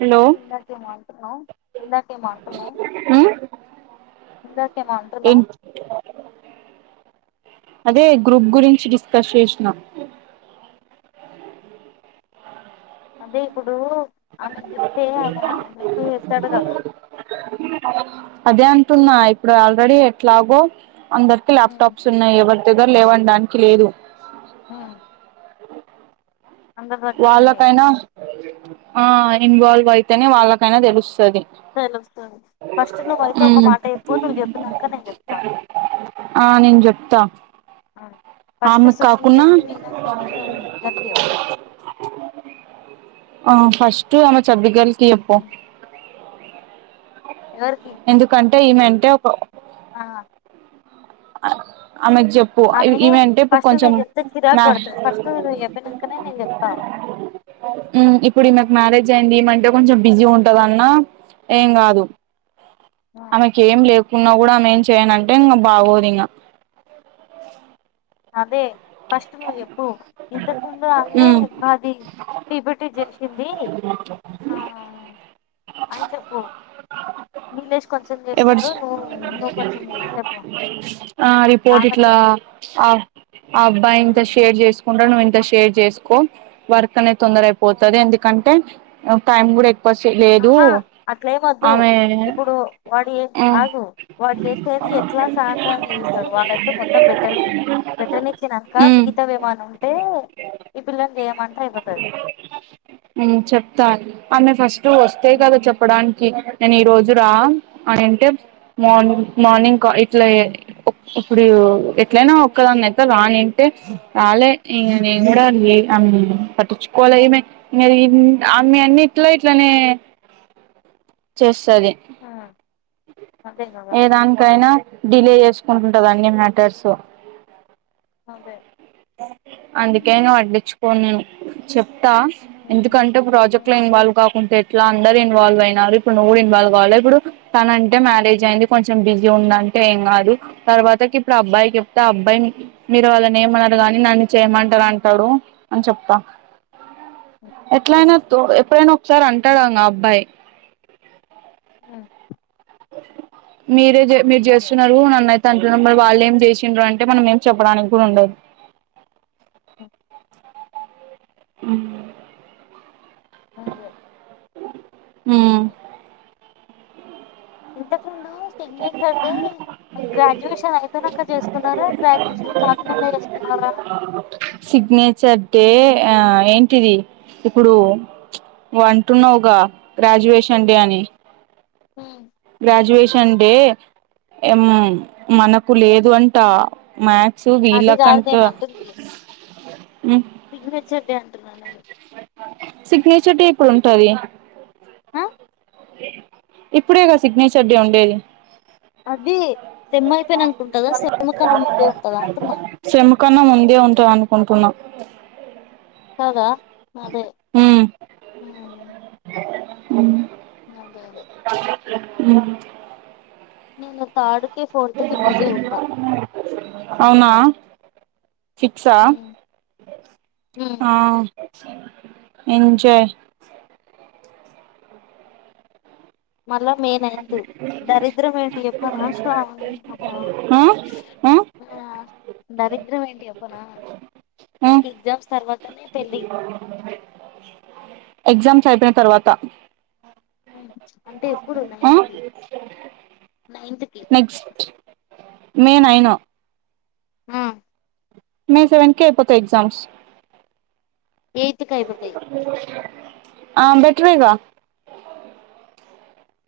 Hello చెప్పు ఇందాక ఎమో ఏ అంటున్నవ్ అదే గ్రూప్ గురించి డిస్కస్ చేసినా అదే ఇప్పుడు అయనకీ చెప్తే అయన ఇంప్రూవ్ చేస్తాడు కదా అదే అంటున్నా ఇప్పుడు ఆల్రెడీ ఎట్లాగో అందరికి ఉమ్, ల్యాప్టాప్స్ ఉన్నాయి ఎవరి దగ్గర లేవునడానికి లేదు ఉమ్, అందరి దగ్గర ఉన్నయి వాళ్ళకైనా ఆ ఇన్వాల్వ్ అయితేనే వాళ్ళకైనా తెలుస్ తెలుస్తుంది ఫస్ట్ నువ్వయితే ఒక ఉమ్ మాట చెప్పు నువ్వు చెప్పినాక నేను చెప్తా ఆ నేను చెప్తా ఉమ్. ఫస్ట్ ఆమెకు కాకుండా సుష్మితకి మీనాక్షికి నువ్వు ఇద్దరికి చెప్పు ఆ ఫస్ట్ ఆమె చబ్బిగర్ల్ ఇయ్య పో ఉమ్. ఎందుకంట ఏమంటే ఒక బేస్ మట్టం వేస్తారు దాని తర్వాత పిల్లర్లు లేపి దానిపైన ఇలా ఈ మందిలో దేవుళ్లు ఉంటారు ఏ దేవుడైనా సరే ఇది హిల్స్ లో ఉంది నాకు తెలిసి షిమ్లా లేకపోతే అటు ప్లేసు ఆమెకి అండ్ చెప్పు హో ఈమె అంటే ఇప్పుడు హాస్పటల్ కొంచెం హొ పెద్ద మ్యాథ్స్ పెద్ద సిటీస్ కి జెల్దిమంటే కొంచెం బిజీ ఉంటదన్న ఏం గాదు ఉమ్, ఆమెకేం లేకున్నా ఆ. కూడా ఆమె ఏం చేయనంటే ఇంగ బాగోదింగ అదే ఫస్ట్ నువ్ చెప్పు ఇంతకు ముందు ఆమె హ్మ్ మాది టీపిటీ చేసింది ఆ అని చెప్పు నీల్లేష్ ఎవర్చ్ చెయ్ అని చెప్పు ఆ రిపోర్ట్ ఇట్లా ఆమెకే ఆ అబ్బాయింత ఉమ్. షేర్ చేసుకుంటాడ్ నువ్విం షేర్ చేసుకో వర్క్ అనే తొందర అయిపోతది ఎందుకంటే టైమ్ గుడా ఎ పస్ లేదు ఆహా అట్లేమొద్దు ఆమె ఇప్పుడు వాడు ఏ హ్మ్ ఆగు వాడు చేసేది ఎట్లా సాహసాన్ని చేస్తడు వాడైతే మొత్తం పెట్టని పెట్టనిచ్చినాక హ్మ్ మిగతావి ఏమో అన్న ఉంటే ఈ పిల్లని చేయమంటే అయిపోతది అన్న ఫష్ టు వస్తాయ్ కదా చెప్పడాన్ నేను ఈ రోజు రా అని అంటే మార్ని మార్నింగ్ క ఇట్ల ఏ ఇప్పుడు ఎట్లైనా ఒక్కదాన్నయితా రానింటే రాలే నేను కూడా ఆ అమ్ పట్టించుకోలే ఈమె ఈమె అమ్ ఆమె అన్నిట్లో ఇట్లనే చేస్తాది అదే కదా ఏ దానికైనా ఉమ్, డిలే చేసుకుంటుంట అని మ్యాటర్సు అదే ఉమ్, అందుకే వడ్డిచు పోన్ నేను చెప్ప్ ఉమ్, ఎందుకంటే ప్రాజెక్ట్ లో ఉమ్, ఉమ్, ఇన్వాల్వ్ కాకుంటే ఇలా అందరు ఇన్వాల్వ్ అయినార్ ఇప్పుడు నువ్వు ఇన్వావ్ కావాల ఇప్పుడు తన అంటే మ్యారేజ్ అయింది కొంచెం బిజీ ఉందంటే ఏం కాదు తర్వాతకి ఇప్పుడు అబ్బాయికి చెప్తే అబ్బాయి మీరు వాళ్ళని ఏమన్నారు కాగాని నన్ను చేయమంటారు అంటాడు అన్ చెప్తా ఉమ్. ఎట్లైనెత్తు ఎప్పుడైనావ్ సారంటాడంగ అబ్బాయ్ హ్మ్ అ మీరే జే మీర్ నిజమే. జేస్తున్నారు అన్ అన్నయ్ తక్షణం పోయి వాళ్ళు ఏం చేసిండ్రు అంటే మనం ఏం చెప్పడానికి కూడ ఉండదు ఓ హుమ్ ఆ ఉమ్ ఇంతక్ ముందు నూ సిగ్నేచర్ది గ్రాడ్యుయేషన్ అయిపోయినంక చేసుకున్నారా గ్రాడ్యుయేషన్ కాకముందే చేసుకున్నారా? సిగ్నేచర్ డే ఇప్పుడు, నువంటున్నావుగా గ్రాడ్యుయేషన్ డే అని హ్మ్ గ్రాడ్యుయేషన్ డే ఎమ్ మనకు లేదు అంట మ్యా అది కాదు నేనంటుంది సిగ్నేచర్ డే [unintelligible] సిగ్నేచర్ డే ఎప్పుడుంటది హ ఇప్పుడేగా సిగ్నేచర్ డే ఉండేది. అది సెంమైపైనంక ఉంటదా కన్న సెంమ్ కన్న ముందు ఉంటందా అంటున్నా పనుకున్న కాదా అదే హ్మ్ అవునా అదే అదే ఉమ్ నేను తాడు అవునా ఫిక్సా హ్మ్. హ్మ్. ఎంజాయ్ మళ్ళా మే నైన్త్ దరిద్రం ఏంటి చెప్పనా శ్రావణి ఆ ఆ దరిద్రంమేన్ ఎవ్వనా ఆ నాకి ఎక్జామ్స్ తర్వాతనే పెళ్ళి ఎగ్జామ్స్ అయిపోయి తర్వాత ఉమ్, అంటే ఎప్పుడు ఆ నైన్త్ కి నైన్త్ కి నెక్స్ట్ మే నైను ఆ మాయ్ సెవెన్కె అయిపోతాయ్ ఎగ్జామ్స్. యత్కి అయిపోతయ్ ఆ బెట్రేగా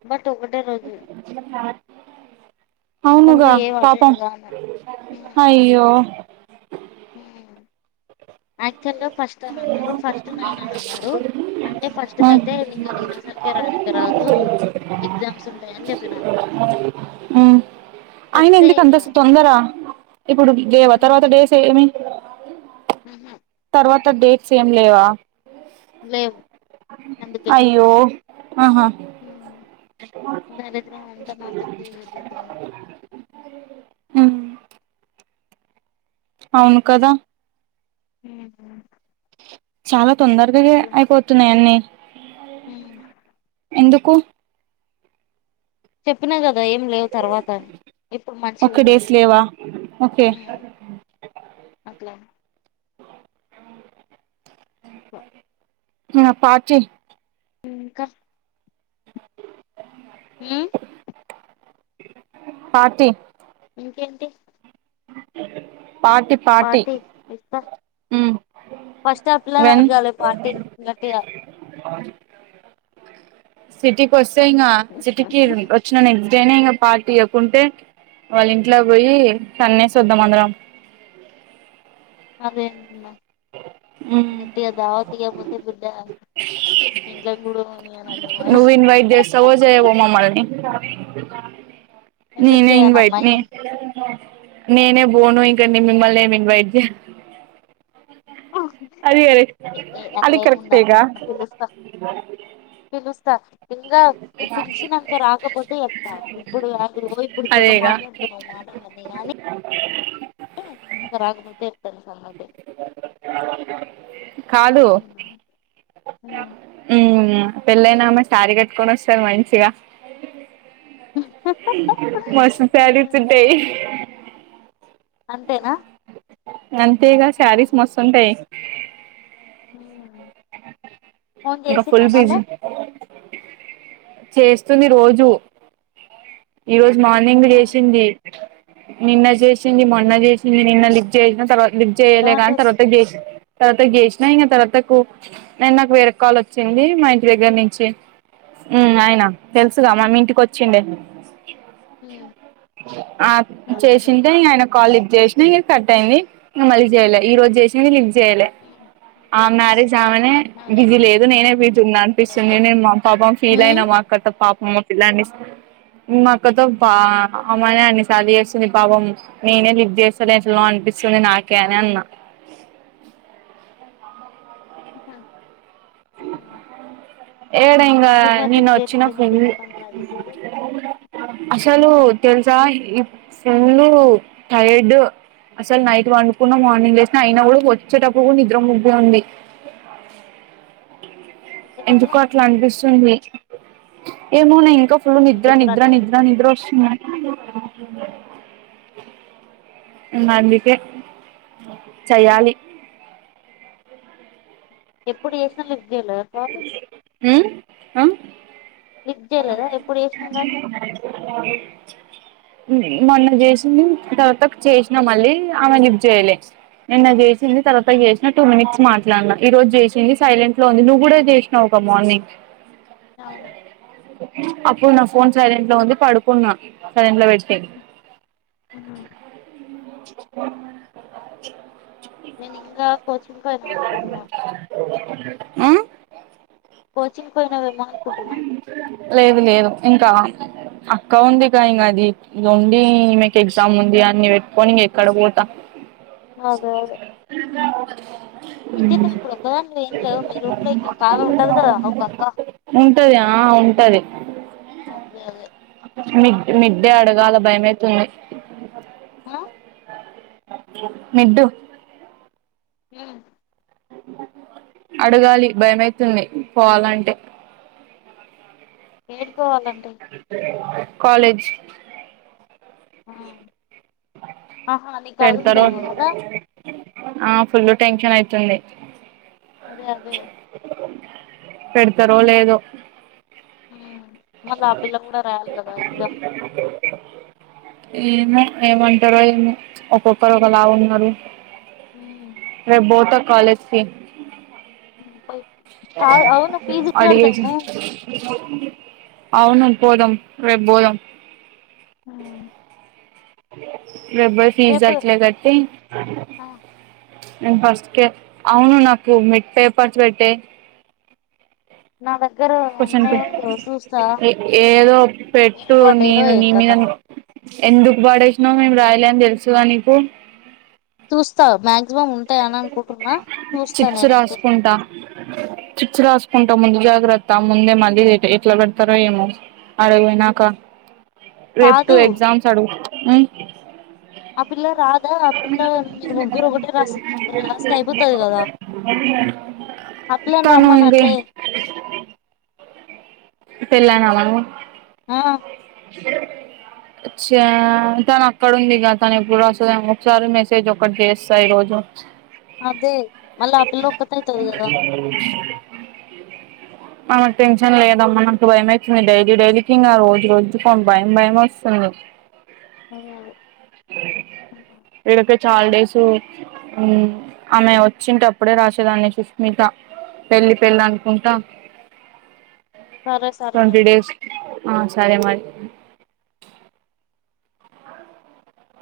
బర్ ఒకటే రోజు ముందు అవునుగా, ఏం పాపం అటెండ్ కాను అయ్యో! హ్మ్ అ ముఖ్యంగా ఫస్ట్టైమ్ అన్నారు ఫస్ట్ నైన్ అని అన్నారు అంటే ఉమ్ ఫస్ట్కయితే ఇంగ నేను అసల్కే రానిక రాజు ఎగ్జామ్స్ ఉంటాయని చెప్పినా ఉమ్ అయిన చెప్తే ఎందుకు ఇగ అంత తొందర ఇప్పుడు లేవా తర్వాత హ్మ్. డేస్ ఏమి హ్మ్ హు తర్వాత డేట్స్ ఏం లేవా లేవు అందుకే అయ్యో ఆహా ఉమ్, దరిద్రం అంతా నాతోటే తిరుగుతుంది ఊ అవును కదా మ్ మ్ చాలా తొందరగా అయె అయిపోతున్నాయన్ని మ్ ఎందుకు చెప్పినా కద ద ఎమ్ లేవు తర్వాత ఇప్పుడు మంచిగ ఓకే డేస్ ఉన్నది. లేవా ఓకే హ్మ్మ్ అట్లా నా పాచి ఇంకా మ్ పార్టీ ఇంకేంటి పార్టీ ఇస్తా ఉమ్ ఫస్ట్ అ పిల్లని అడగాలి పార్టీ గట్టిగా. సిటీ కొస్ తీర సిటీకి వచ్చిన నెక్స్టడేన పార్టీయవ్వకుంటే వాళ్ళ ఇంట్లోకి పోయి తన్నేసి వద్దాం అందరం అదేందల గట్టిగా దావత్ గాకపోతే బిడ్డ ఇంట్లోకి కూడాపోనివ్వను అని నువ్వు ఇన్వైట్ చేస్తావో చేయవో మమ్మల్ని కమింగ్ కామనే ఎందుకు నేనే ఇన్వైట్ చేయనమ్మాయి ని నేనే బోను నేను మిమ్మల్ని ఏమి ఇన్వైడ్ చేయ అది అట్లా అదీ ఏముండ కరెక్టే గా స ఇంగా పిల్చినాక రాకపోతే ఎట్టా ఇప్పుడు ఆడికి పోయి ఇప్పుడు తెగ అదేగా మాట్లాడుతూన్నావ్ మాటలు అన్నీ కానీ ఇక రాకపోతే చెప్తా నీ సంగతి కాదు పెళ్లయినామె శారి కట్కని వస్త మంచిగా ఈహ్ మస్త్ ప్యాడెడ్స్ ఉంటాయ్. అంతేనా అంతేగా శారీస్ మస్తుంటాయి హాయ్ ఫోన్ ఇంకా చేసిందా ఫుల్ మళ్ళ బిజీ చేస్తుంది రోజూ ఈరోజు మార్నింగ్ ఉమ్. చేసింది నిన్న చేసి చిన్ని మొన్న ఉమ్. చేసింది నిన్న లిఫ్ చేసినం తరువ లిఫ్ట్ జేయలే కాని ఏమంటుంది తరువాతకి జేసిన్ తర్వాతగ్ జేెశిన ఇంగ తర్వాతకు నేను నాకు వేరే కాల్ వచ్చింది. మా ఇంటి దగ్గర నుంచి హ్మ్ ఆయన తెలుసుగా మొన్న ఇంటికి వచ్చిండే. ఉమ్. ఆహ్ అదే అదే చేసింటే ఇగ్ ఆయన కాల్ లిఫ్ట్ చేసినా ఇగ కట్ అయింది మళ్ళీ ఇంకా చేయలే ఈ రోజు చేసిన చేయలే ఉమ్. అమెనే అదే బీజి లేదు నేనే పెట్ [inaudible] అనిపిస్తుంది అదే నేను మా పాపం ఫీల్ అయిన ఉమ్. మా అక్క తో పాపం. ఇలాండి హా ఏడ ఇంకా ఎందుకు మరి నిన్న లిఫ్ట్ వచ్చిన చేయనీకే ఫ్రెండు నీకెందుకు అంత యాటిట్యూడ్ అసలు తెలుసా ఇ ఫు ఎందుకో అట్లా అనిపిస్సుంది ఏమోనే ఇంకా ఫుల్ నీకు నిద్ర ఎప్పుడు నిద్ర అట్లా నిద్ర నిద్ర అనిపిస్తుంది? వస్తుంది అందుకే చేయాలి ఎప్పుడు చేసిన లిఫ్ జలస ఆహ్ విద్య లేదా ఏ మొన్న చేసింది తర్వాతకు చేసినా మళ్ళీ ఆమె లిఫ్ చేయలే నిన్న చేసి తిని తర్వాతకు చేసిన టూ మినిట్స్ మాట్ ఇట్లన్న అవును అప్ హమ్ నా ఫోన్ సైలెంట్ లో ఉంది పడుకున్నా కరెంట్ పోయింది సే ఉహు. [inaudible] నేనే ఇంకా కోచింగ్ పోయినా అనుకుంటున్నా [inaudible] హమ్ కోచింగ్ పోయినావేమో అనుకుంటున్నా లేదు లేదు ఇంకా అక్క ఉంది కా ఇంకా అది ఉండి మీకు ఎగ్జామ్ ఉంది అన్ని పెట్టుకొని ఇంక ఎక్కడ పోతా అదే అదే లేచావ అయితే నీవు ఇప్పుడు ఒక దానివేమ్ లేవు మీ రూమ్ లో ఇంకొక ఆమె ఉంటది కదా ఒక అక్క ఉంటాది ఆ ఉంటది అదే అదే మిడ్ మిడ్డే అడగాల భయమైతుంది ఆ నిడ్డు మ్ అడగాలి భయమైతుంది పోవాలంటే ఏడికోవాల [inaudible] కాలేజ్ ఆ ఆహా పెడతారో నీకదుందేమో కదా ఆ ఫుల్ టెన్షన్ అయితుంది అదే అదే పెడతారో లేదో మ్ మల్లా ఆ పిల్ల కూడా రాయాలి కదా ఎగ్జామ్ ఏమో ఏమంటారో ఏమో ఒక్కొక్కరు ఒకలా ఉన్నారు ఉమ్ రేపు బోతద్ కాలేజ్ ఫీ పోయి కాదు అవును ఫీజు ఆడియేషన్ కడదాము అవును పోదాం రేపు పోదాం మ్ రెబ్బర్ ఫీజ్ అట్లా కట్టి ఆ నేను ఫస్ట్ కే అవును నాకు మిడ్ పేపర్స్ పెట్టే నాద్ క్వచన్ [unintelligible] ఏదో ఏడ పెట్టు పడ్డాయో నేను ఏం నీ మీద కథనో ఎందుకు పాడేసినావు మేము రాయలేని తెలుసుగా నీకు చూస్తా మ్యా ఉం ఉంటాయ అని అనుకుంటున్నా చూస్తా చిట్స్ నేనైతే ఉంటా ముందు జాగ్రత్త ముందే మళ్ళీ ఎట్లా పెడతారో ఏమో అడగయినాక రేప్ టు కాదు ఎగ్జామ్స్ అడుగు నైయ్ అప్పిల్ ఒకటే రాసి రాస్తే అయిపోతది కదా ఆ పిల్లని తను రమ్మను అగే అట్లే పిల్నావాము ఆ చా తను అక్కడ ఉందిగ తను ఎప్పుడు వస్తుందో ఏమో చారు మెసేజ్ ఒకటి చేస్తా ఈరోజు అదే మళ్ల ఆ పిల్ల ఒక్టైతద్ కద మనకు టెన్షన్ లేదమ్మ నాకు భయం ఔతుంది డైలీ డైలీకి ఇంకా రోజు రోజు కొ భయం భయం వస్తుంది ఇక్కడికె చాలడేస్ ఉ ఆమె వచ్చినప్పుడే రాసేదాన్ని సుస్మిత పెళ్లి పెళ్ళి అనుకుంటా సరే సరేలె ఆ సరే మరి